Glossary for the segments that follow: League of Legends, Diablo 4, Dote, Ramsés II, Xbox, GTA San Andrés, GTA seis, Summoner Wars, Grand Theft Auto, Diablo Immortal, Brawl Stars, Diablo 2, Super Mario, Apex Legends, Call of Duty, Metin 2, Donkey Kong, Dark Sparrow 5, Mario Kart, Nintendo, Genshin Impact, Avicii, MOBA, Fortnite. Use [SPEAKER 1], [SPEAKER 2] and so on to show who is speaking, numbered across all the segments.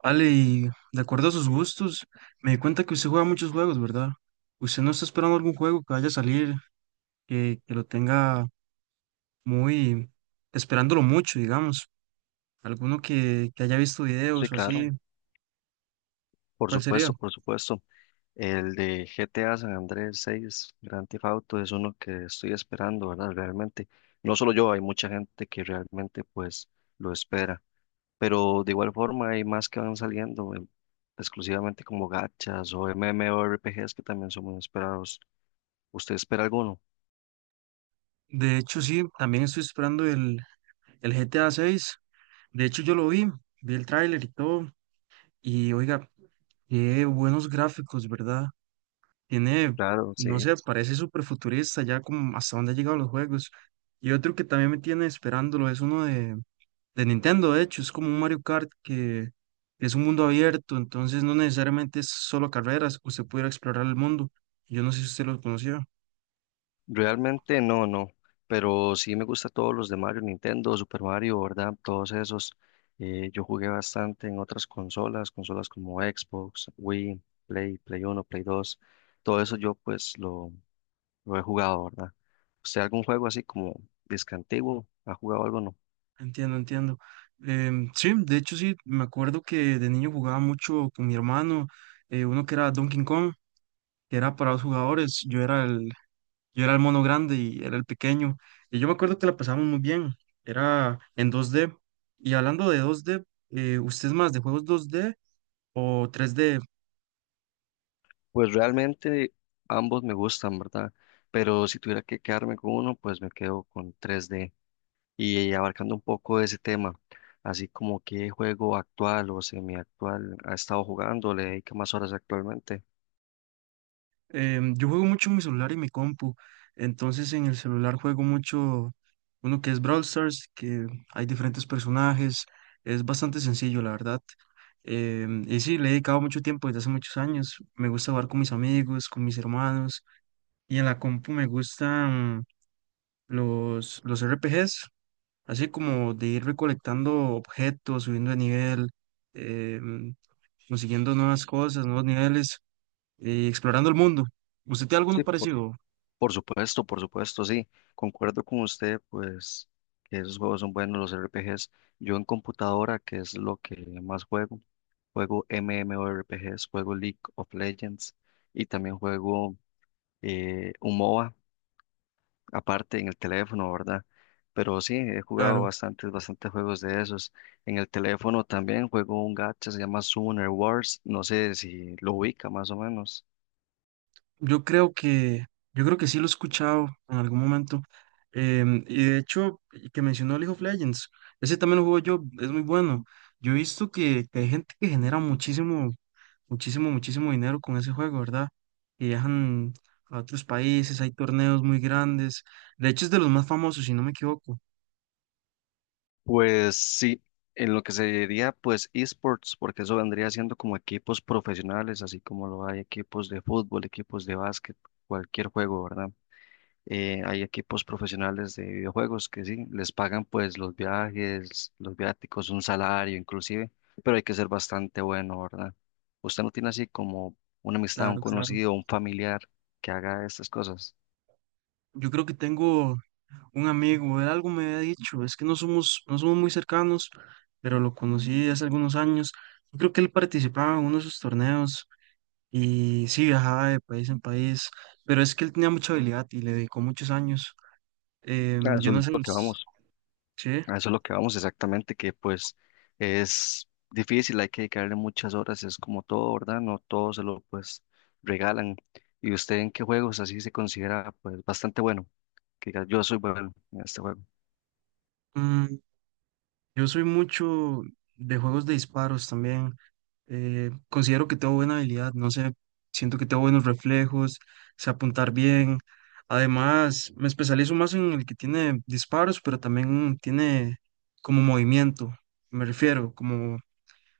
[SPEAKER 1] Ale, y de acuerdo a sus gustos, me di cuenta que usted juega muchos juegos, ¿verdad? ¿Usted no está esperando algún juego que vaya a salir, que lo tenga muy, esperándolo mucho, digamos? ¿Alguno que haya visto
[SPEAKER 2] Sí,
[SPEAKER 1] videos o
[SPEAKER 2] claro,
[SPEAKER 1] así?
[SPEAKER 2] por
[SPEAKER 1] ¿Cuál sería?
[SPEAKER 2] supuesto, por supuesto. El de GTA San Andrés 6, Grand Theft Auto, es uno que estoy esperando, ¿verdad? Realmente, no solo yo, hay mucha gente que realmente pues lo espera, pero de igual forma hay más que van saliendo, exclusivamente como gachas o MMORPGs que también son muy esperados. ¿Usted espera alguno?
[SPEAKER 1] De hecho, sí, también estoy esperando el GTA 6. De hecho, yo lo vi, vi el tráiler y todo, y oiga, qué buenos gráficos, ¿verdad? Tiene,
[SPEAKER 2] Claro,
[SPEAKER 1] no
[SPEAKER 2] sí.
[SPEAKER 1] sé, parece súper futurista ya como hasta dónde han llegado los juegos. Y otro que también me tiene esperándolo es uno de Nintendo, de hecho, es como un Mario Kart que es un mundo abierto, entonces no necesariamente es solo carreras, usted pudiera explorar el mundo. Yo no sé si usted lo conocía.
[SPEAKER 2] Realmente no, no, pero sí me gusta todos los de Mario, Nintendo, Super Mario, ¿verdad? Todos esos. Yo jugué bastante en otras consolas como Xbox, Wii, Play, Play 1, Play 2. Todo eso yo pues lo he jugado, ¿verdad? ¿Usted algún juego así como disque antiguo? ¿Ha jugado algo o no?
[SPEAKER 1] Entiendo, entiendo. Sí, de hecho sí, me acuerdo que de niño jugaba mucho con mi hermano, uno que era Donkey Kong, que era para 2 jugadores, Yo era el mono grande y era el pequeño. Y yo me acuerdo que la pasamos muy bien. Era en 2D. Y hablando de 2D, ¿usted es más de juegos 2D o 3D?
[SPEAKER 2] Pues realmente ambos me gustan, ¿verdad? Pero si tuviera que quedarme con uno, pues me quedo con 3D. Y abarcando un poco ese tema, así como qué juego actual o semiactual ha estado jugando, le dedica más horas actualmente.
[SPEAKER 1] Yo juego mucho en mi celular y mi compu. Entonces en el celular juego mucho uno que es Brawl Stars, que hay diferentes personajes. Es bastante sencillo, la verdad. Y sí, le he dedicado mucho tiempo desde hace muchos años. Me gusta jugar con mis amigos, con mis hermanos. Y en la compu me gustan los RPGs, así como de ir recolectando objetos, subiendo de nivel, em, consiguiendo nuevas cosas, nuevos niveles y explorando el mundo. ¿Usted tiene alguno
[SPEAKER 2] Sí,
[SPEAKER 1] parecido?
[SPEAKER 2] por supuesto, sí, concuerdo con usted, pues que esos juegos son buenos, los RPGs. Yo en computadora, que es lo que más juego, juego MMORPGs, juego League of Legends y también juego un MOBA aparte en el teléfono, ¿verdad? Pero sí, he jugado
[SPEAKER 1] Claro,
[SPEAKER 2] bastantes, bastantes juegos de esos. En el teléfono también juego un gacha, se llama Summoner Wars, no sé si lo ubica más o menos.
[SPEAKER 1] yo creo que, yo creo que sí lo he escuchado en algún momento. Y de hecho, y que mencionó League of Legends, ese también lo juego yo, es muy bueno. Yo he visto que hay gente que genera muchísimo muchísimo, muchísimo dinero con ese juego, ¿verdad? Y viajan a otros países, hay torneos muy grandes. De hecho, es de los más famosos, si no me equivoco.
[SPEAKER 2] Pues sí, en lo que se diría pues esports, porque eso vendría siendo como equipos profesionales, así como lo hay equipos de fútbol, equipos de básquet, cualquier juego, ¿verdad? Hay equipos profesionales de videojuegos que sí, les pagan pues los viajes, los viáticos, un salario inclusive, pero hay que ser bastante bueno, ¿verdad? ¿Usted no tiene así como una amistad, un
[SPEAKER 1] Claro, claro.
[SPEAKER 2] conocido, un familiar que haga estas cosas?
[SPEAKER 1] Yo creo que tengo un amigo, él algo me había dicho, es que no somos muy cercanos, pero lo conocí hace algunos años. Yo creo que él participaba en uno de sus torneos y sí viajaba de país en país, pero es que él tenía mucha habilidad y le dedicó muchos años.
[SPEAKER 2] A eso
[SPEAKER 1] Yo no
[SPEAKER 2] es
[SPEAKER 1] sé,
[SPEAKER 2] lo que vamos,
[SPEAKER 1] sí.
[SPEAKER 2] a eso es lo que vamos exactamente, que pues es difícil, hay que dedicarle muchas horas, es como todo, ¿verdad? No todo se lo pues regalan. ¿Y usted en qué juegos así se considera pues bastante bueno? Que diga, yo soy bueno en este juego.
[SPEAKER 1] Mm, yo soy mucho de juegos de disparos también. Considero que tengo buena habilidad, no sé, siento que tengo buenos reflejos, sé apuntar bien. Además, me especializo más en el que tiene disparos, pero también tiene como movimiento, me refiero,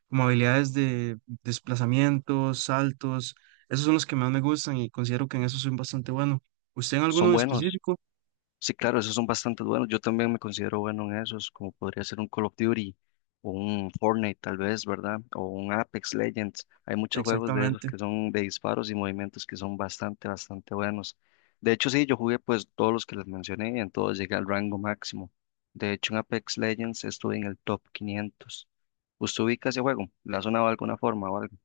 [SPEAKER 1] como habilidades de desplazamientos, saltos. Esos son los que más me gustan y considero que en eso soy bastante bueno. ¿Usted en alguno
[SPEAKER 2] Son
[SPEAKER 1] en
[SPEAKER 2] buenos.
[SPEAKER 1] específico?
[SPEAKER 2] Sí, claro, esos son bastante buenos. Yo también me considero bueno en esos, como podría ser un Call of Duty o un Fortnite tal vez, ¿verdad? O un Apex Legends. Hay muchos juegos de esos
[SPEAKER 1] Exactamente.
[SPEAKER 2] que son de disparos y movimientos que son bastante, bastante buenos. De hecho, sí, yo jugué pues todos los que les mencioné y en todos llegué al rango máximo. De hecho, en Apex Legends estuve en el top 500. ¿Usted ubica ese juego? ¿Le ha sonado de alguna forma o algo?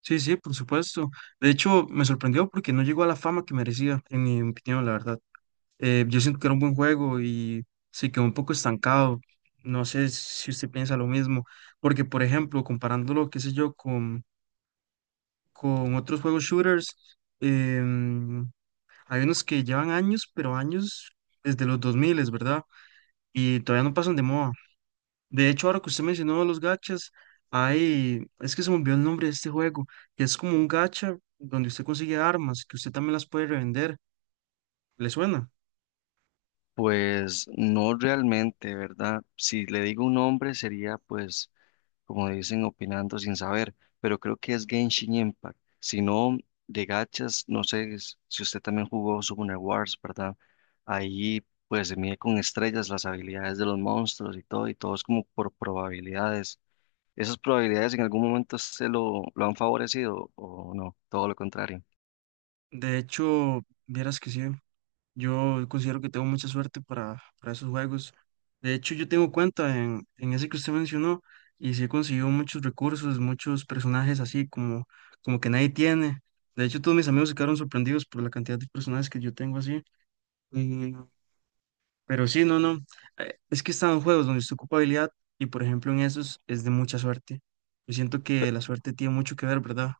[SPEAKER 1] Sí, sí, por supuesto. De hecho, me sorprendió porque no llegó a la fama que merecía, en mi opinión, la verdad. Yo siento que era un buen juego y se quedó un poco estancado. No sé si usted piensa lo mismo, porque, por ejemplo, comparándolo, qué sé yo, con otros juegos shooters, em, hay unos que llevan años, pero años desde los 2000, ¿verdad? Y todavía no pasan de moda. De hecho, ahora que usted mencionó los gachas, es que se me olvidó el nombre de este juego, que es como un gacha donde usted consigue armas, que usted también las puede revender. ¿Le suena?
[SPEAKER 2] Pues no realmente, ¿verdad? Si le digo un nombre sería pues como dicen, opinando sin saber, pero creo que es Genshin Impact. Si no, de gachas, no sé si usted también jugó Summoner Wars, ¿verdad? Ahí pues se mide con estrellas las habilidades de los monstruos y todo es como por probabilidades. ¿Esas probabilidades en algún momento se lo han favorecido o no? Todo lo contrario.
[SPEAKER 1] De hecho, vieras que sí, yo considero que tengo mucha suerte para esos juegos. De hecho, yo tengo cuenta en ese que usted mencionó y sí he conseguido muchos recursos, muchos personajes así como que nadie tiene. De hecho, todos mis amigos se quedaron sorprendidos por la cantidad de personajes que yo tengo así. Mm, pero sí, no, no. Es que están juegos donde está ocupa habilidad y, por ejemplo, en esos es de mucha suerte. Yo siento que la suerte tiene mucho que ver, ¿verdad?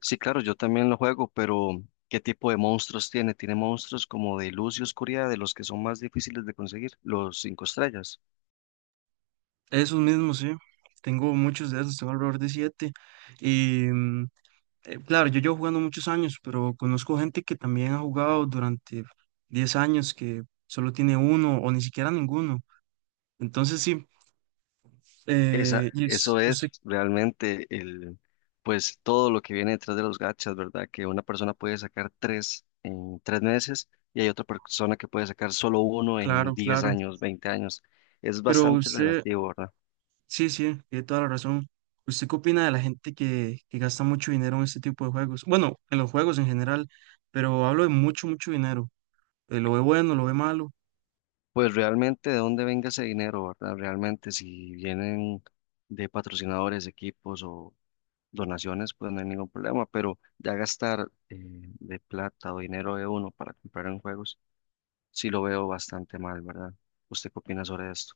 [SPEAKER 2] Sí, claro, yo también lo juego, pero ¿qué tipo de monstruos tiene? Tiene monstruos como de luz y oscuridad, de los que son más difíciles de conseguir, los cinco estrellas.
[SPEAKER 1] Esos mismos, sí. Tengo muchos de esos, tengo alrededor de 7. Y mm, claro, yo llevo jugando muchos años, pero conozco gente que también ha jugado durante 10 años, que solo tiene uno o ni siquiera ninguno. Entonces, sí.
[SPEAKER 2] Eso es
[SPEAKER 1] Usted,
[SPEAKER 2] realmente pues todo lo que viene detrás de los gachas, ¿verdad? Que una persona puede sacar tres en tres meses y hay otra persona que puede sacar solo uno en
[SPEAKER 1] claro,
[SPEAKER 2] 10
[SPEAKER 1] claro.
[SPEAKER 2] años, 20 años. Es
[SPEAKER 1] Pero
[SPEAKER 2] bastante
[SPEAKER 1] usted,
[SPEAKER 2] relativo, ¿verdad?
[SPEAKER 1] sí, sí, tiene toda la razón. ¿Usted qué opina de la gente que gasta mucho dinero en este tipo de juegos? Bueno, en los juegos en general, pero hablo de mucho, mucho dinero. ¿Lo ve bueno, lo ve malo?
[SPEAKER 2] Pues realmente de dónde venga ese dinero, ¿verdad? Realmente si vienen de patrocinadores, equipos o donaciones, pues no hay ningún problema, pero ya gastar de plata o dinero de uno para comprar en juegos. Sí lo veo bastante mal, ¿verdad? ¿Usted qué opina sobre esto?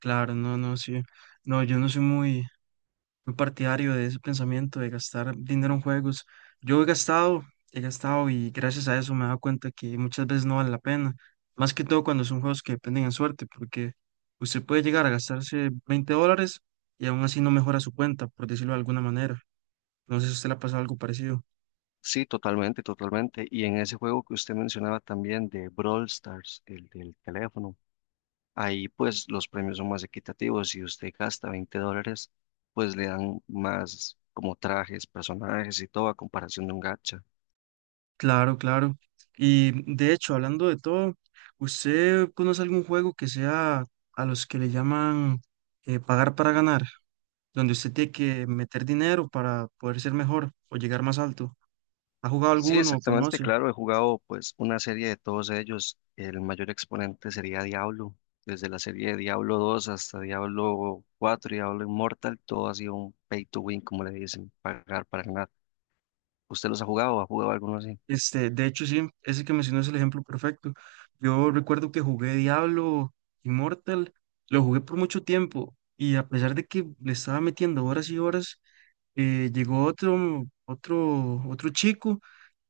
[SPEAKER 1] Claro, no, no, sí. No, yo no soy muy, muy partidario de ese pensamiento de gastar dinero en juegos. Yo he gastado, he gastado y gracias a eso me he dado cuenta que muchas veces no vale la pena. Más que todo cuando son juegos que dependen en suerte, porque usted puede llegar a gastarse 20 dólares y aún así no mejora su cuenta, por decirlo de alguna manera. No sé si a usted le ha pasado algo parecido.
[SPEAKER 2] Sí, totalmente, totalmente. Y en ese juego que usted mencionaba también de Brawl Stars, el del teléfono, ahí pues los premios son más equitativos. Si usted gasta $20, pues le dan más como trajes, personajes y todo a comparación de un gacha.
[SPEAKER 1] Claro, claro. Y de hecho, hablando de todo, ¿usted conoce algún juego que sea a los que le llaman pagar para ganar? Donde usted tiene que meter dinero para poder ser mejor o llegar más alto. ¿Ha jugado
[SPEAKER 2] Sí,
[SPEAKER 1] alguno o
[SPEAKER 2] exactamente,
[SPEAKER 1] conoce?
[SPEAKER 2] claro, he jugado pues una serie de todos ellos. El mayor exponente sería Diablo, desde la serie de Diablo 2 hasta Diablo 4 y Diablo Immortal, todo ha sido un pay to win, como le dicen, pagar para ganar. ¿Usted los ha jugado? ¿Ha jugado alguno así?
[SPEAKER 1] Este, de hecho, sí, ese que mencionó es el ejemplo perfecto. Yo recuerdo que jugué Diablo Immortal, lo jugué por mucho tiempo y a pesar de que le estaba metiendo horas y horas, llegó otro chico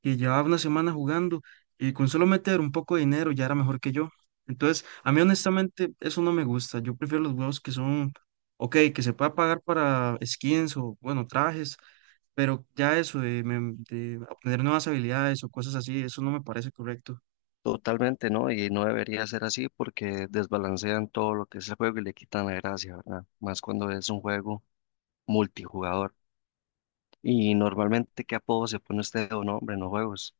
[SPEAKER 1] que llevaba una semana jugando y con solo meter un poco de dinero ya era mejor que yo. Entonces, a mí honestamente eso no me gusta. Yo prefiero los juegos que son, ok, que se pueda pagar para skins o, bueno, trajes, pero ya eso de obtener nuevas habilidades o cosas así, eso no me parece correcto.
[SPEAKER 2] Totalmente, ¿no? Y no debería ser así porque desbalancean todo lo que es el juego y le quitan la gracia, ¿verdad? Más cuando es un juego multijugador. Y normalmente, ¿qué apodo se pone usted o nombre en los juegos?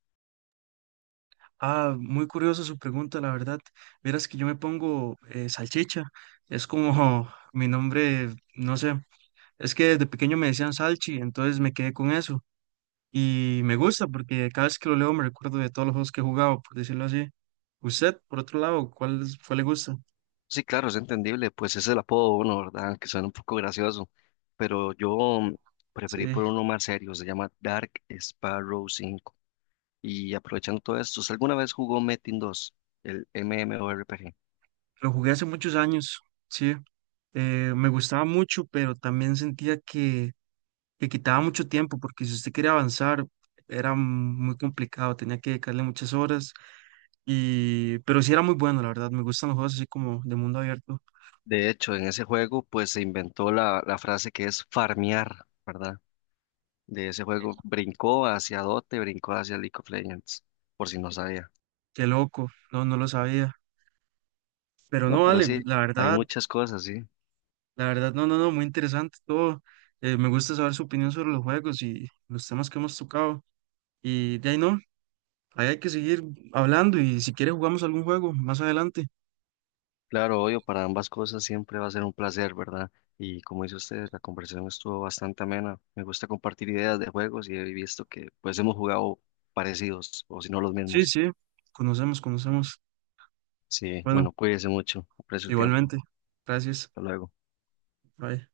[SPEAKER 1] Ah, muy curiosa su pregunta, la verdad. Verás que yo me pongo salchicha, es como mi nombre, no sé. Es que desde pequeño me decían Salchi, entonces me quedé con eso. Y me gusta porque cada vez que lo leo me recuerdo de todos los juegos que he jugado, por decirlo así. Usted, por otro lado, ¿cuál le gusta?
[SPEAKER 2] Sí, claro, es entendible, pues ese es el apodo de uno, ¿verdad? Que suena un poco gracioso, pero yo
[SPEAKER 1] Sí,
[SPEAKER 2] preferí por uno más serio, se llama Dark Sparrow 5. Y aprovechando todo esto, ¿usted alguna vez jugó Metin 2, el MMORPG?
[SPEAKER 1] lo jugué hace muchos años, sí. Me gustaba mucho, pero también sentía que quitaba mucho tiempo porque si usted quería avanzar era muy complicado, tenía que dedicarle muchas horas. Y, pero sí era muy bueno, la verdad. Me gustan los juegos así como de mundo abierto.
[SPEAKER 2] De hecho, en ese juego, pues se inventó la frase que es farmear, ¿verdad? De ese juego brincó hacia Dote, brincó hacia League of Legends, por si no sabía.
[SPEAKER 1] Qué loco, no, no lo sabía. Pero
[SPEAKER 2] No,
[SPEAKER 1] no,
[SPEAKER 2] pero
[SPEAKER 1] vale,
[SPEAKER 2] sí,
[SPEAKER 1] la
[SPEAKER 2] hay
[SPEAKER 1] verdad.
[SPEAKER 2] muchas cosas, sí.
[SPEAKER 1] La verdad, no, no, no, muy interesante todo. Me gusta saber su opinión sobre los juegos y los temas que hemos tocado. Y de ahí no, ahí hay que seguir hablando y si quiere jugamos algún juego más adelante.
[SPEAKER 2] Claro, obvio, para ambas cosas siempre va a ser un placer, ¿verdad? Y como dice usted, la conversación estuvo bastante amena. Me gusta compartir ideas de juegos y he visto que pues hemos jugado parecidos o si no los
[SPEAKER 1] Sí,
[SPEAKER 2] mismos.
[SPEAKER 1] sí, conocemos, conocemos.
[SPEAKER 2] Sí,
[SPEAKER 1] Bueno,
[SPEAKER 2] bueno, cuídese mucho, aprecio el tiempo.
[SPEAKER 1] igualmente. Gracias.
[SPEAKER 2] Hasta luego.
[SPEAKER 1] Bye.